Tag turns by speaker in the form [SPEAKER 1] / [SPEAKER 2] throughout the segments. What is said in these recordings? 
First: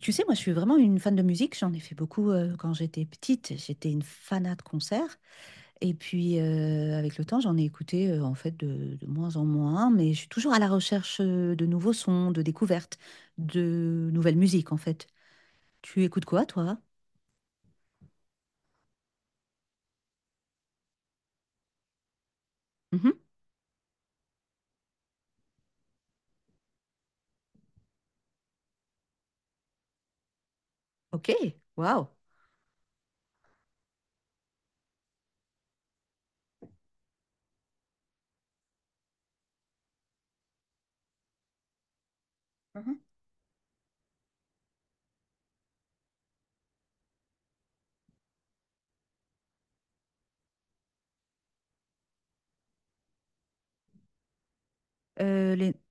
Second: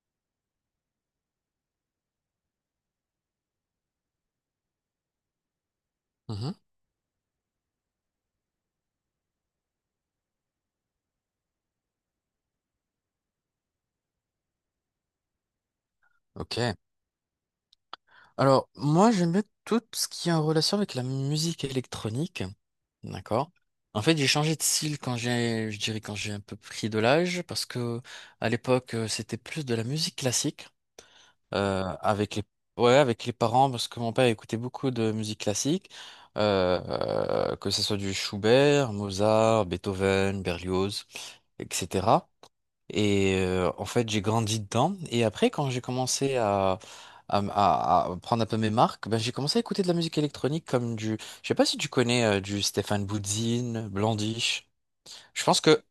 [SPEAKER 1] Tu sais, moi, je suis vraiment une fan de musique. J'en ai fait beaucoup quand j'étais petite. J'étais une fanat de concerts. Et puis,
[SPEAKER 2] Mhm,
[SPEAKER 1] avec le temps, j'en ai écouté en fait de moins en moins. Mais je suis toujours à la recherche de nouveaux sons, de découvertes, de nouvelles musiques, en fait. Tu écoutes quoi,
[SPEAKER 2] ok.
[SPEAKER 1] toi?
[SPEAKER 2] Alors, moi, j'aime bien tout ce qui est en relation avec la musique électronique.
[SPEAKER 1] Mhm.
[SPEAKER 2] D'accord. En fait, j'ai changé de style quand j'ai, je dirais, quand j'ai un peu pris de l'âge, parce que à l'époque, c'était plus de la musique classique.
[SPEAKER 1] Ok, waouh.
[SPEAKER 2] Avec les ouais avec les parents parce que mon père écoutait beaucoup de musique classique euh, que ce soit du Schubert, Mozart, Beethoven, Berlioz, etc.
[SPEAKER 1] Mhm.
[SPEAKER 2] Et en fait j'ai grandi dedans et après quand j'ai commencé à à prendre un peu mes marques, ben j'ai commencé à écouter de la musique électronique je sais pas si tu connais du Stéphane Boudzine, Blondish. Je pense
[SPEAKER 1] Les...
[SPEAKER 2] que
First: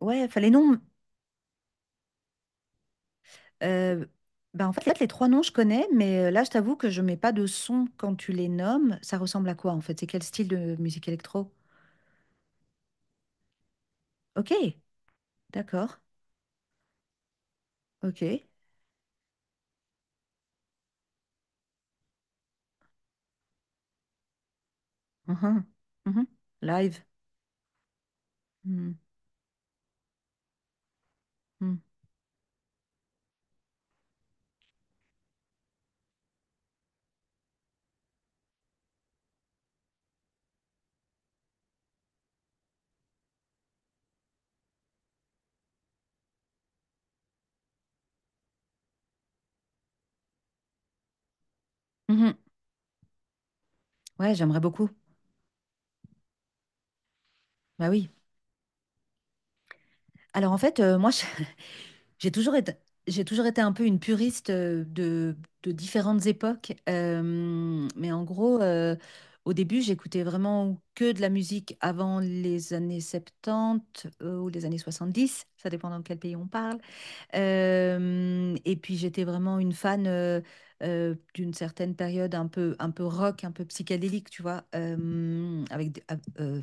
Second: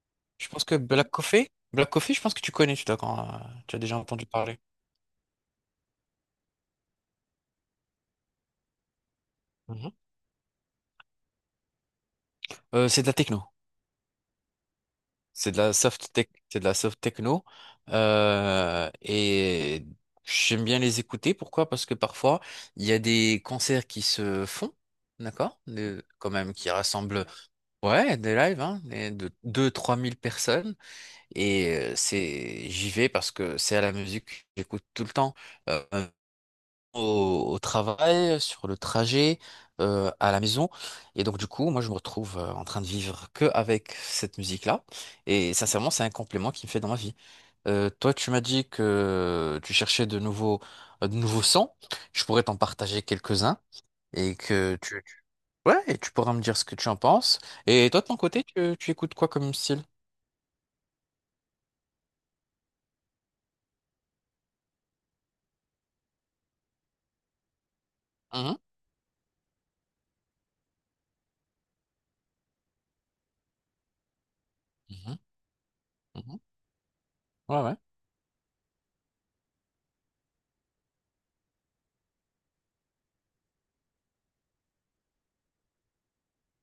[SPEAKER 1] Ouais, enfin
[SPEAKER 2] je
[SPEAKER 1] les
[SPEAKER 2] pense que
[SPEAKER 1] noms.
[SPEAKER 2] Black Coffee, Black Coffee, je pense que tu connais, tu as déjà
[SPEAKER 1] euh,
[SPEAKER 2] entendu parler.
[SPEAKER 1] Bah, en fait, les trois noms, je connais, mais là, je t'avoue que je mets pas de son quand tu les nommes. Ça ressemble à quoi, en
[SPEAKER 2] Mhm.
[SPEAKER 1] fait? C'est quel style de musique électro?
[SPEAKER 2] C'est de la techno.
[SPEAKER 1] Ok. D'accord.
[SPEAKER 2] C'est de la soft techno.
[SPEAKER 1] Ok.
[SPEAKER 2] Et j'aime bien les écouter. Pourquoi? Parce que parfois, il y a des concerts qui se font, d'accord?
[SPEAKER 1] Mhm. Mhm.
[SPEAKER 2] Quand même, qui
[SPEAKER 1] Live.
[SPEAKER 2] rassemblent, ouais, des lives, hein,
[SPEAKER 1] Mhm.
[SPEAKER 2] de deux trois mille personnes. Et
[SPEAKER 1] Mhm.
[SPEAKER 2] j'y vais parce que c'est à la musique que j'écoute tout le temps. Euh, au travail, sur le trajet, à la maison. Et donc, du coup, moi, je me retrouve en train de vivre que avec cette musique-là. Et sincèrement, c'est un complément qui me fait dans ma vie. Toi, tu m'as dit que tu cherchais de nouveaux sons. Je
[SPEAKER 1] Mhm.
[SPEAKER 2] pourrais t'en partager quelques-uns.
[SPEAKER 1] Ouais,
[SPEAKER 2] et
[SPEAKER 1] j'aimerais
[SPEAKER 2] que
[SPEAKER 1] beaucoup.
[SPEAKER 2] tu, tu- ouais, et tu pourras me dire ce que tu en penses.
[SPEAKER 1] Bah
[SPEAKER 2] Et toi, de
[SPEAKER 1] oui.
[SPEAKER 2] ton côté, tu écoutes quoi comme style?
[SPEAKER 1] Alors en fait, moi, j'ai toujours été, j'ai toujours été un peu une puriste de différentes époques. Mais en
[SPEAKER 2] Mhm,
[SPEAKER 1] gros, au début, j'écoutais vraiment que de la musique avant les années 70 ou les années
[SPEAKER 2] mhm,
[SPEAKER 1] 70. Ça dépend dans quel pays
[SPEAKER 2] mhm.
[SPEAKER 1] on parle.
[SPEAKER 2] Ouais, ouais.
[SPEAKER 1] Et puis j'étais vraiment une fan d'une certaine période un peu rock, un peu psychédélique, tu vois, avec,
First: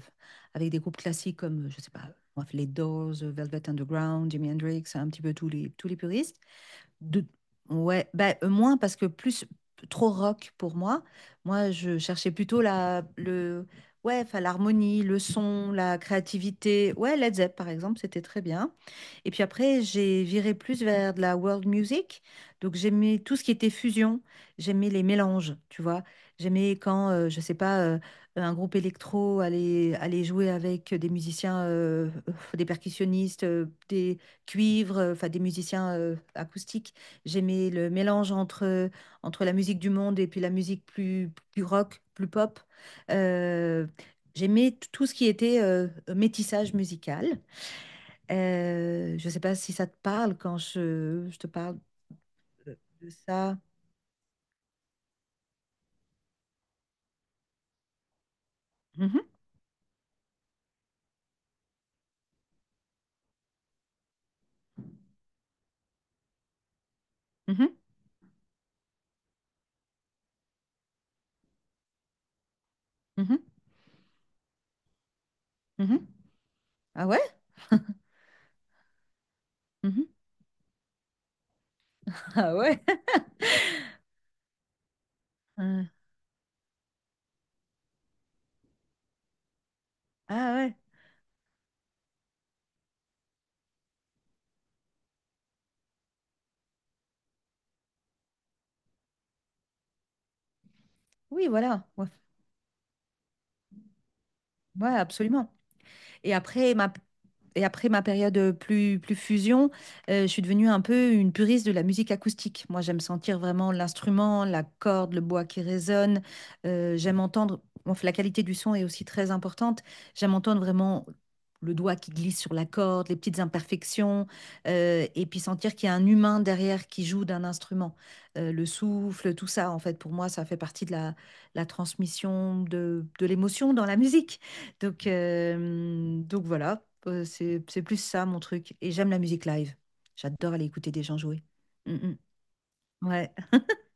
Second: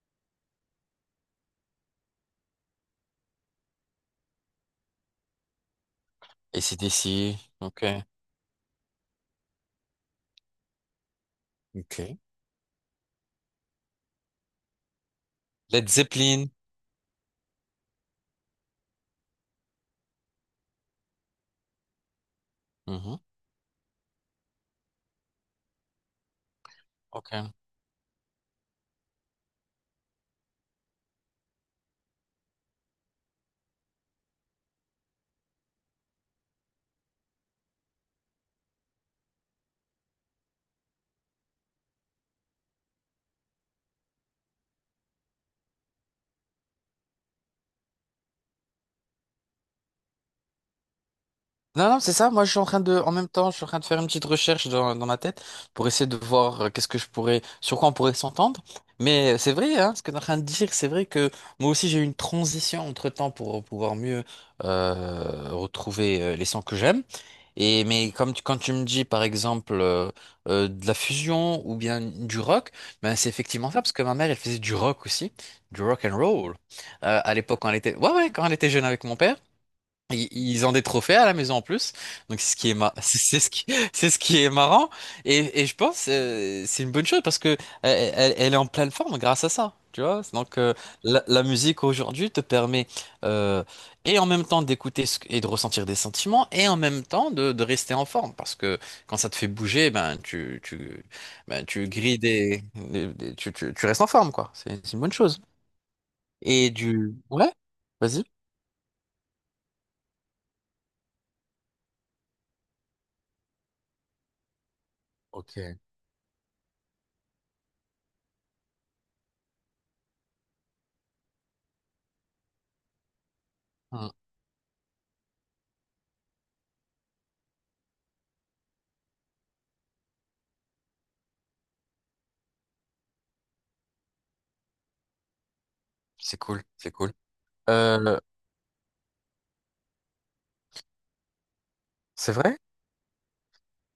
[SPEAKER 1] avec des groupes classiques comme, je sais pas, moi, les Doors, Velvet Underground, Jimi Hendrix, un petit peu tous les puristes.
[SPEAKER 2] Et c'est
[SPEAKER 1] De,
[SPEAKER 2] d'ici. Ok.
[SPEAKER 1] ouais, bah, moins parce que plus trop rock pour moi. Moi, je
[SPEAKER 2] Ok.
[SPEAKER 1] cherchais plutôt la, le, ouais, enfin, l'harmonie, le son,
[SPEAKER 2] Led
[SPEAKER 1] la
[SPEAKER 2] Zeppelin.
[SPEAKER 1] créativité. Ouais, Led Zepp, par exemple, c'était très bien. Et puis après, j'ai viré plus vers de la world music. Donc
[SPEAKER 2] Mhm,
[SPEAKER 1] j'aimais tout ce qui était fusion, j'aimais les mélanges, tu vois. J'aimais quand, je sais
[SPEAKER 2] ok.
[SPEAKER 1] pas, un groupe électro allait, allait jouer avec des musiciens, des percussionnistes, des cuivres, enfin des musiciens acoustiques. J'aimais le mélange entre, entre la musique du monde et puis la musique plus, plus rock, plus pop. Euh, J'aimais tout ce qui était métissage musical. Je ne sais pas si ça te parle quand je te parle
[SPEAKER 2] Non, non, c'est ça. Moi, je suis en train de,
[SPEAKER 1] de
[SPEAKER 2] en même temps, je
[SPEAKER 1] ça.
[SPEAKER 2] suis en train de faire une petite recherche dans ma tête pour essayer de voir qu'est-ce que je pourrais, sur quoi on pourrait s'entendre.
[SPEAKER 1] Mhm,
[SPEAKER 2] Mais c'est vrai, hein, ce que tu es en train de dire, c'est vrai que moi aussi, j'ai eu une transition entre-temps pour pouvoir mieux retrouver les sons que j'aime.
[SPEAKER 1] mhm,
[SPEAKER 2] Et mais comme quand tu me dis par exemple de la fusion ou bien du rock, ben c'est
[SPEAKER 1] mhm,
[SPEAKER 2] effectivement ça parce que ma mère elle faisait du rock aussi, du rock
[SPEAKER 1] mhm.
[SPEAKER 2] and roll
[SPEAKER 1] Ah ouais?
[SPEAKER 2] à l'époque quand elle était ouais, ouais, quand elle était jeune avec mon père.
[SPEAKER 1] Mhm.
[SPEAKER 2] Ils ont des trophées à la maison en plus, donc c'est
[SPEAKER 1] Ah
[SPEAKER 2] ce qui est
[SPEAKER 1] ouais?
[SPEAKER 2] ma- c'est ce qui est marrant et je
[SPEAKER 1] Euh,
[SPEAKER 2] pense, c'est une bonne chose parce que elle, elle est en pleine forme grâce à ça, tu vois.
[SPEAKER 1] ah
[SPEAKER 2] Donc euh,
[SPEAKER 1] ouais?
[SPEAKER 2] la, la musique aujourd'hui te permet euh, et en même temps d'écouter et de ressentir des sentiments et en même temps de rester en forme parce que quand ça te fait bouger, ben tu tu
[SPEAKER 1] Oui,
[SPEAKER 2] ben
[SPEAKER 1] voilà.
[SPEAKER 2] tu
[SPEAKER 1] Ouais,
[SPEAKER 2] grilles des, tu restes en forme quoi. C'est
[SPEAKER 1] ouais,
[SPEAKER 2] c'est une bonne chose.
[SPEAKER 1] absolument. Et
[SPEAKER 2] Et
[SPEAKER 1] après ma,
[SPEAKER 2] du ouais,
[SPEAKER 1] et après ma
[SPEAKER 2] vas-y.
[SPEAKER 1] période plus, plus fusion, je suis devenue un peu une puriste de la musique acoustique. Moi, j'aime sentir vraiment l'instrument, la corde, le bois qui
[SPEAKER 2] Ok.
[SPEAKER 1] résonne. J'aime entendre, bon, la qualité du son est aussi très importante. J'aime entendre vraiment le doigt qui glisse sur la corde, les petites
[SPEAKER 2] Hmm.
[SPEAKER 1] imperfections, et puis sentir qu'il y a un humain derrière qui joue d'un instrument. Le souffle, tout ça, en fait, pour moi, ça fait partie de la, la transmission de l'émotion dans la musique.
[SPEAKER 2] C'est
[SPEAKER 1] Donc
[SPEAKER 2] cool,
[SPEAKER 1] voilà,
[SPEAKER 2] c'est cool.
[SPEAKER 1] C'est plus
[SPEAKER 2] Euh,
[SPEAKER 1] ça mon truc. Et j'aime la musique live. J'adore aller écouter des gens jouer. Mm,
[SPEAKER 2] c'est
[SPEAKER 1] mm.
[SPEAKER 2] vrai?
[SPEAKER 1] Ouais.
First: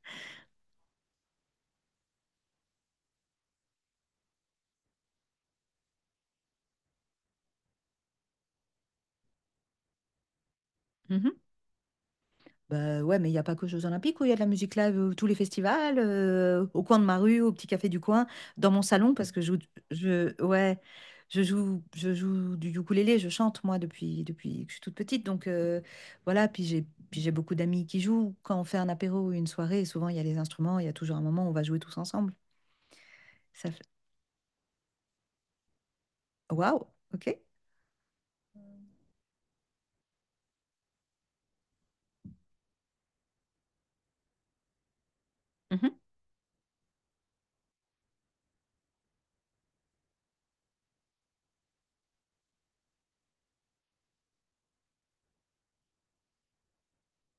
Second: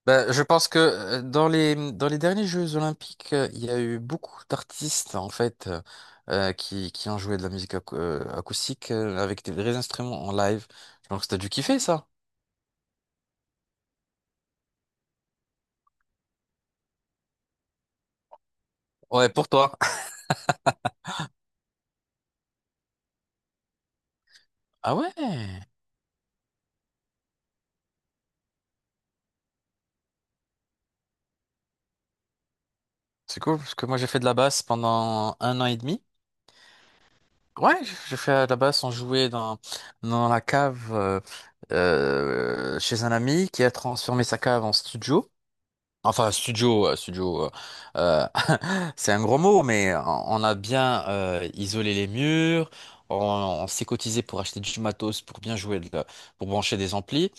[SPEAKER 2] Bah, je pense que dans les derniers Jeux Olympiques, il y a eu beaucoup d'artistes en fait, qui ont joué de la musique acoustique avec des vrais instruments en live. Donc t'as
[SPEAKER 1] Mhm.
[SPEAKER 2] dû kiffer ça.
[SPEAKER 1] Bah ouais, mais il n'y a pas que aux Jeux Olympiques où il y a de la musique live, tous les festivals, au coin de ma rue, au petit café du coin, dans mon salon,
[SPEAKER 2] Ouais,
[SPEAKER 1] parce que
[SPEAKER 2] pour toi.
[SPEAKER 1] je, ouais, je joue du ukulélé, je chante moi depuis, depuis que je suis
[SPEAKER 2] Ah
[SPEAKER 1] toute
[SPEAKER 2] ouais,
[SPEAKER 1] petite. Donc voilà, puis j'ai beaucoup d'amis qui jouent. Quand on fait un apéro ou une soirée, souvent il y a les instruments, il y a toujours un moment où on va jouer tous ensemble.
[SPEAKER 2] c'est cool
[SPEAKER 1] Ça
[SPEAKER 2] parce que moi j'ai fait de la basse pendant 1 an et demi.
[SPEAKER 1] waouh, ok.
[SPEAKER 2] Ouais, j'ai fait de la basse, on jouait dans la cave, chez un ami qui a transformé sa cave en studio.
[SPEAKER 1] Mhm.
[SPEAKER 2] Enfin, studio, euh, c'est un gros mot, mais on a bien isolé les murs, on, on s'est cotisé pour acheter du matos, pour bien jouer, pour brancher des amplis.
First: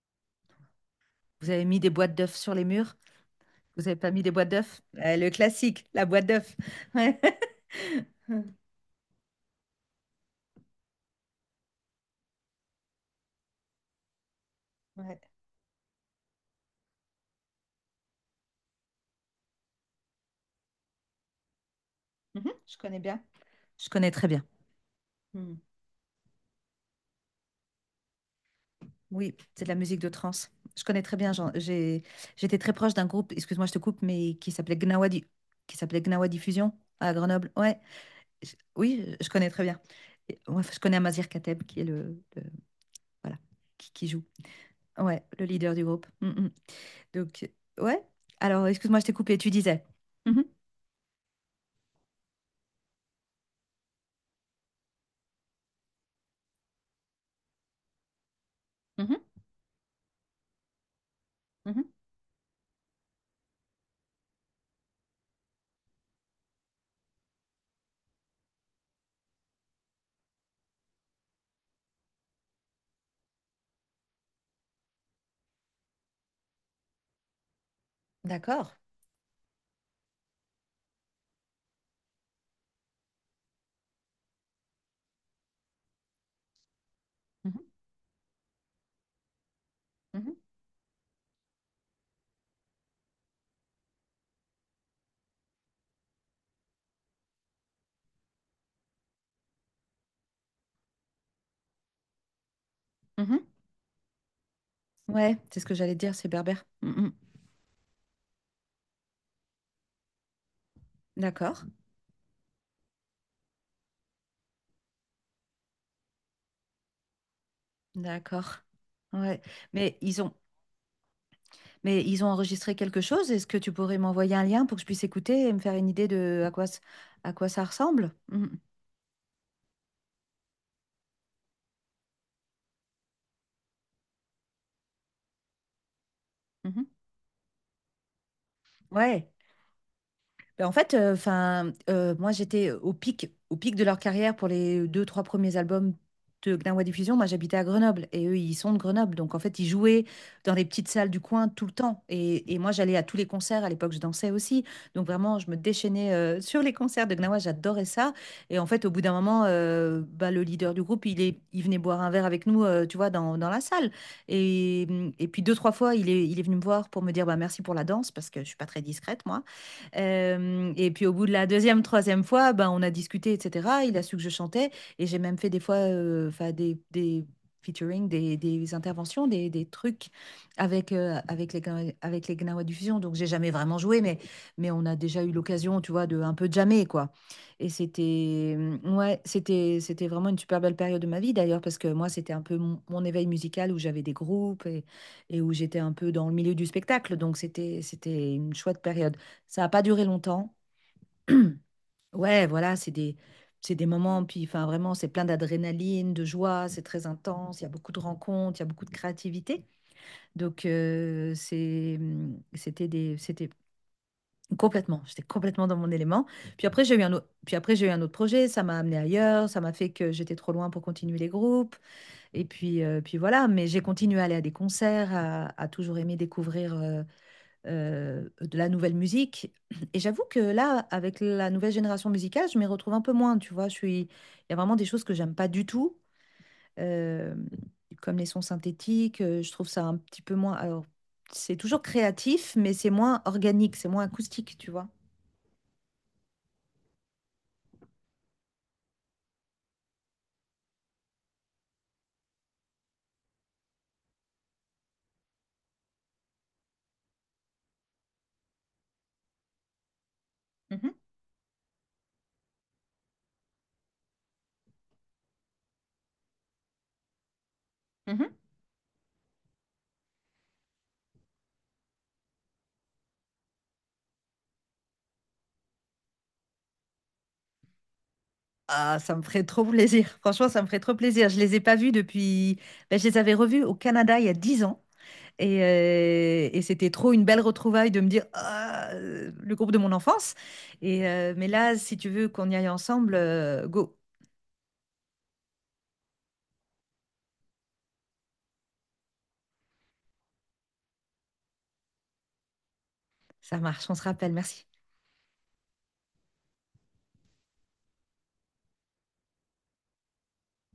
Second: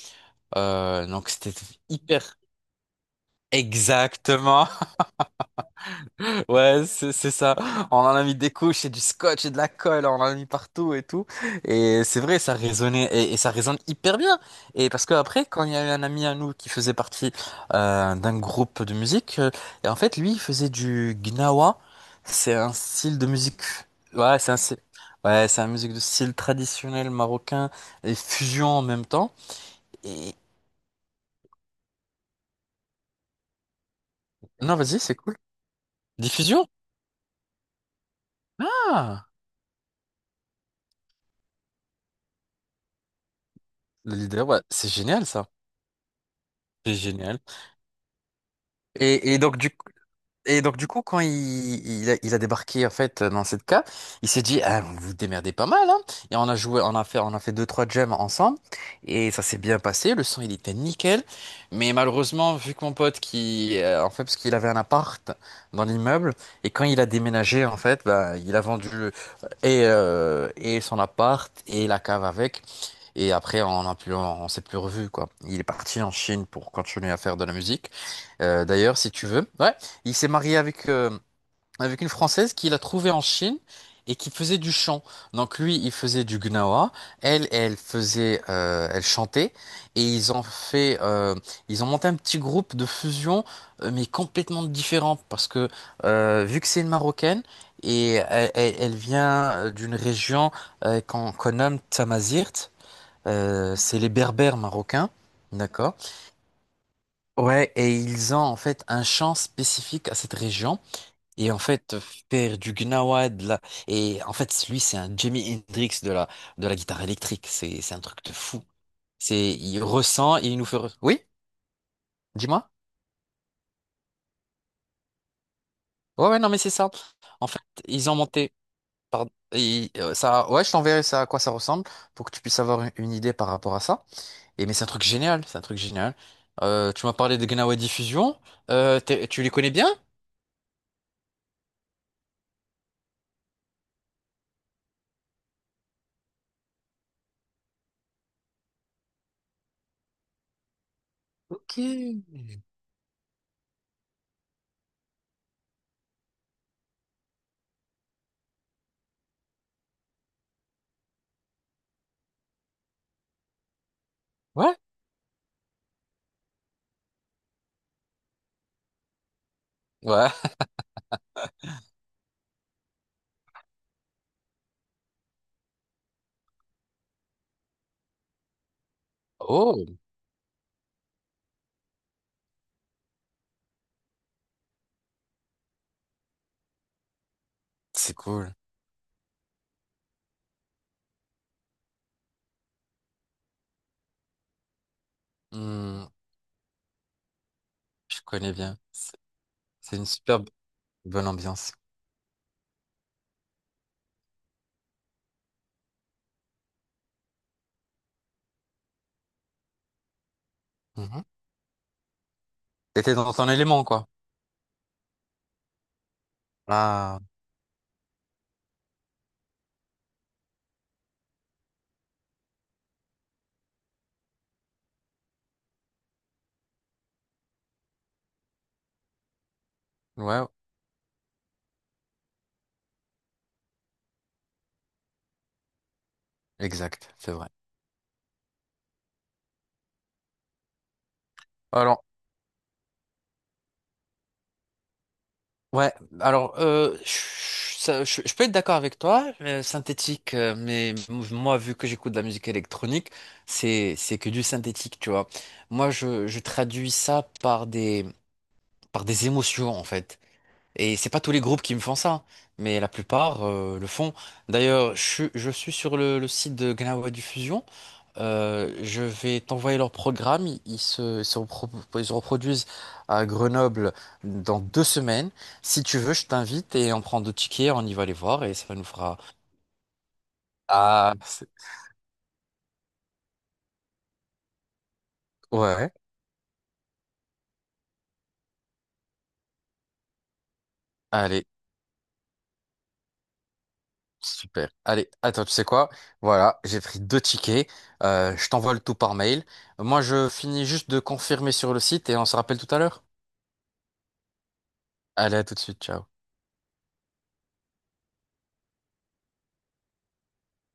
[SPEAKER 2] Donc
[SPEAKER 1] Vous
[SPEAKER 2] c'était
[SPEAKER 1] avez mis des boîtes d'œufs
[SPEAKER 2] hyper.
[SPEAKER 1] sur les murs? Vous n'avez pas mis des boîtes
[SPEAKER 2] Exactement.
[SPEAKER 1] d'œufs? Le classique, la boîte d'œufs.
[SPEAKER 2] Ouais, c'est
[SPEAKER 1] Ouais.
[SPEAKER 2] c'est ça. On en a mis des couches et du scotch et de la colle, on en a mis partout et tout. Et c'est vrai, ça résonnait et ça résonne hyper bien. Et parce que
[SPEAKER 1] Ouais,
[SPEAKER 2] après, quand il y a eu un ami à nous qui faisait partie d'un groupe de musique, et en fait, lui, il faisait du gnawa.
[SPEAKER 1] mhm.
[SPEAKER 2] C'est un
[SPEAKER 1] Je connais
[SPEAKER 2] style
[SPEAKER 1] bien.
[SPEAKER 2] de musique.
[SPEAKER 1] Je connais très
[SPEAKER 2] Ouais,
[SPEAKER 1] bien.
[SPEAKER 2] c'est un style. Ouais,
[SPEAKER 1] Mm.
[SPEAKER 2] c'est une musique de style traditionnel marocain et fusion en même temps.
[SPEAKER 1] Oui, c'est de la musique de
[SPEAKER 2] Et
[SPEAKER 1] trance. Je connais très bien. J'étais très proche d'un groupe, excuse-moi, je te coupe, mais qui
[SPEAKER 2] non,
[SPEAKER 1] s'appelait
[SPEAKER 2] vas-y,
[SPEAKER 1] Gnawa,
[SPEAKER 2] c'est cool.
[SPEAKER 1] Qui s'appelait Gnawa
[SPEAKER 2] Diffusion?
[SPEAKER 1] Diffusion à Grenoble. Ouais, oui,
[SPEAKER 2] Ah,
[SPEAKER 1] je connais très bien. Et- ouais, je connais Amazir Kateb, qui est voilà, qui
[SPEAKER 2] le
[SPEAKER 1] joue.
[SPEAKER 2] leader, ouais, c'est
[SPEAKER 1] Ouais,
[SPEAKER 2] génial
[SPEAKER 1] le
[SPEAKER 2] ça.
[SPEAKER 1] leader du groupe. Mm, mm.
[SPEAKER 2] C'est génial.
[SPEAKER 1] Donc, ouais. Alors, excuse-moi, je t'ai
[SPEAKER 2] Et,
[SPEAKER 1] coupé,
[SPEAKER 2] et
[SPEAKER 1] tu
[SPEAKER 2] donc du
[SPEAKER 1] disais. Mhm,
[SPEAKER 2] Et donc, du coup, quand il a débarqué, en fait, dans cette cave, il s'est dit, ah, vous vous démerdez pas mal, hein. Et on a joué, on a fait deux, trois jams ensemble.
[SPEAKER 1] mhm,
[SPEAKER 2] Et ça s'est bien passé. Le son, il était nickel.
[SPEAKER 1] mhm,
[SPEAKER 2] Mais malheureusement, vu que mon pote qui, en fait, parce qu'il avait un appart dans l'immeuble, et quand il a déménagé, en fait, bah, il a vendu et son appart et la cave avec. Et après, on a plus, s'est plus revu, quoi. Il est parti en Chine pour continuer à faire de la musique.
[SPEAKER 1] d'accord.
[SPEAKER 2] D'ailleurs, si tu veux. Ouais, il s'est marié avec une Française qu'il a trouvée en Chine et qui faisait du chant. Donc lui, il faisait du gnawa, elle,
[SPEAKER 1] Mhm,
[SPEAKER 2] elle chantait, et
[SPEAKER 1] mhm,
[SPEAKER 2] ils ont monté un petit groupe de fusion, mais complètement différent, parce que vu que c'est une Marocaine et elle vient d'une région qu'on nomme Tamazirt,
[SPEAKER 1] mhm.
[SPEAKER 2] c'est les Berbères marocains,
[SPEAKER 1] Ouais, c'est ce que j'allais
[SPEAKER 2] d'accord?
[SPEAKER 1] dire, c'est berbère. Mm, mm.
[SPEAKER 2] Ouais, et ils ont en fait un chant spécifique à cette région. Et en
[SPEAKER 1] D'accord.
[SPEAKER 2] fait, faire du Gnawad, là, et en fait, lui, c'est un Jimi Hendrix de la guitare électrique. C'est un truc de
[SPEAKER 1] D'accord.
[SPEAKER 2] fou.
[SPEAKER 1] Ouais.
[SPEAKER 2] Il
[SPEAKER 1] Mais ils ont,
[SPEAKER 2] ressent, il nous fait. Oui,
[SPEAKER 1] mais ils ont
[SPEAKER 2] dis-moi.
[SPEAKER 1] enregistré quelque chose. Est-ce que tu pourrais m'envoyer un lien pour que je puisse écouter et me faire une idée
[SPEAKER 2] Ouais, ouais,
[SPEAKER 1] de
[SPEAKER 2] non,
[SPEAKER 1] à
[SPEAKER 2] mais
[SPEAKER 1] quoi,
[SPEAKER 2] c'est ça.
[SPEAKER 1] à
[SPEAKER 2] En
[SPEAKER 1] quoi
[SPEAKER 2] fait,
[SPEAKER 1] ça
[SPEAKER 2] ils
[SPEAKER 1] ressemble?
[SPEAKER 2] ont monté. Pardon. Et, ça, ouais, je t'enverrai ça à quoi ça ressemble pour que tu puisses avoir une idée par rapport à ça. Et mais c'est un truc génial, c'est un truc génial.
[SPEAKER 1] Mhm, mhm.
[SPEAKER 2] Tu m'as parlé de Gnawa Diffusion.
[SPEAKER 1] Ouais.
[SPEAKER 2] Tu les connais bien?
[SPEAKER 1] Ben, en fait, enfin, moi j'étais au pic de leur carrière pour les deux, trois premiers albums de Gnawa Diffusion. Moi j'habitais à Grenoble et eux ils sont de Grenoble. Donc en fait ils jouaient dans les petites salles du coin tout le
[SPEAKER 2] Ok.
[SPEAKER 1] temps. Et moi j'allais à tous les concerts. À l'époque je dansais aussi. Donc vraiment je me déchaînais sur les concerts de Gnawa. J'adorais ça. Et en fait au bout d'un moment, bah, le leader du groupe il est, il venait boire un verre avec nous, tu vois, dans, dans la salle.
[SPEAKER 2] Ouais.
[SPEAKER 1] Et, et puis deux, trois fois il est venu me voir pour me dire bah, merci pour la danse parce que je suis pas très discrète moi.
[SPEAKER 2] Ouais.
[SPEAKER 1] Hem et puis au bout de la deuxième, troisième fois, ben, on a discuté et cetera. Il a su que je chantais et j'ai même fait des fois, enfin des featuring, des interventions, des
[SPEAKER 2] Oh,
[SPEAKER 1] trucs avec, avec les Gnawa Diffusion. Donc j'ai jamais vraiment joué, mais on a déjà eu l'occasion, tu vois, de un peu jammer, quoi et
[SPEAKER 2] c'est cool.
[SPEAKER 1] c'était, mmh, ouais, c'était c'était vraiment une super belle période de ma vie d'ailleurs parce que moi, c'était un peu mon mon éveil musical où j'avais des groupes et où j'étais un
[SPEAKER 2] Hmm,
[SPEAKER 1] peu dans le milieu du spectacle. Donc c'était
[SPEAKER 2] je
[SPEAKER 1] c'était
[SPEAKER 2] connais
[SPEAKER 1] une
[SPEAKER 2] bien.
[SPEAKER 1] chouette période. Ça n'a pas
[SPEAKER 2] C'est
[SPEAKER 1] duré
[SPEAKER 2] une super
[SPEAKER 1] longtemps.
[SPEAKER 2] bonne ambiance.
[SPEAKER 1] Ouais, voilà, c'est des moments, puis enfin vraiment, c'est plein d'adrénaline, de joie, c'est très intense, il y a beaucoup de rencontres, il y a beaucoup de créativité. Donc,
[SPEAKER 2] Mhm.
[SPEAKER 1] c'est, c'était
[SPEAKER 2] Et
[SPEAKER 1] des,
[SPEAKER 2] dans
[SPEAKER 1] c'était
[SPEAKER 2] ton élément, quoi.
[SPEAKER 1] complètement, j'étais complètement dans mon élément. Puis après, j'ai eu un
[SPEAKER 2] Ah,
[SPEAKER 1] autre, puis après, j'ai eu un autre projet, ça m'a amené ailleurs, ça m'a fait que j'étais trop loin pour continuer les groupes. Et puis, puis voilà, mais j'ai continué à aller à des concerts, à toujours aimer découvrir. De la nouvelle musique. Et j'avoue que
[SPEAKER 2] ouais,
[SPEAKER 1] là, avec la nouvelle génération musicale, je m'y retrouve un peu moins, tu vois. Je suis... Il y a vraiment des choses que j'aime pas du tout,
[SPEAKER 2] exact, c'est
[SPEAKER 1] euh,
[SPEAKER 2] vrai.
[SPEAKER 1] comme les sons synthétiques. Je trouve ça un petit peu moins... Alors, c'est toujours
[SPEAKER 2] Alors,
[SPEAKER 1] créatif, mais c'est moins organique, c'est moins acoustique, tu vois.
[SPEAKER 2] ouais, alors, euh, je, ça- je- je peux être d'accord avec toi, synthétique, mais moi, vu que j'écoute de la musique électronique, c'est que du synthétique, tu vois. Moi, je traduis ça par des émotions, en fait.
[SPEAKER 1] Mhm,
[SPEAKER 2] Et c'est pas tous les groupes qui me font ça, mais la plupart, le font. D'ailleurs, je suis sur le site de Gnawa Diffusion.
[SPEAKER 1] mhm.
[SPEAKER 2] Je vais t'envoyer leur programme. Ils se reproduisent à Grenoble dans 2 semaines. Si tu veux, je t'invite et on prend deux tickets, on y va les voir et ça nous
[SPEAKER 1] Ah, ça
[SPEAKER 2] fera.
[SPEAKER 1] me ferait trop plaisir. Franchement, ça me ferait trop
[SPEAKER 2] Ah,
[SPEAKER 1] plaisir. Je les ai pas vus depuis... Ben, je les avais revus au Canada il y a 10 ans.
[SPEAKER 2] ouais.
[SPEAKER 1] Et c'était trop une belle retrouvaille de me dire ah, le groupe de mon enfance. Et,
[SPEAKER 2] Allez,
[SPEAKER 1] mais là, si tu veux qu'on y aille ensemble, go,
[SPEAKER 2] super. Allez, attends, tu sais quoi? Voilà, j'ai pris deux tickets. Je t'envoie le tout par mail. Moi, je finis juste de confirmer sur le site et on se rappelle tout à l'heure.
[SPEAKER 1] ça marche, on se rappelle. Merci.
[SPEAKER 2] Allez, à tout de suite. Ciao.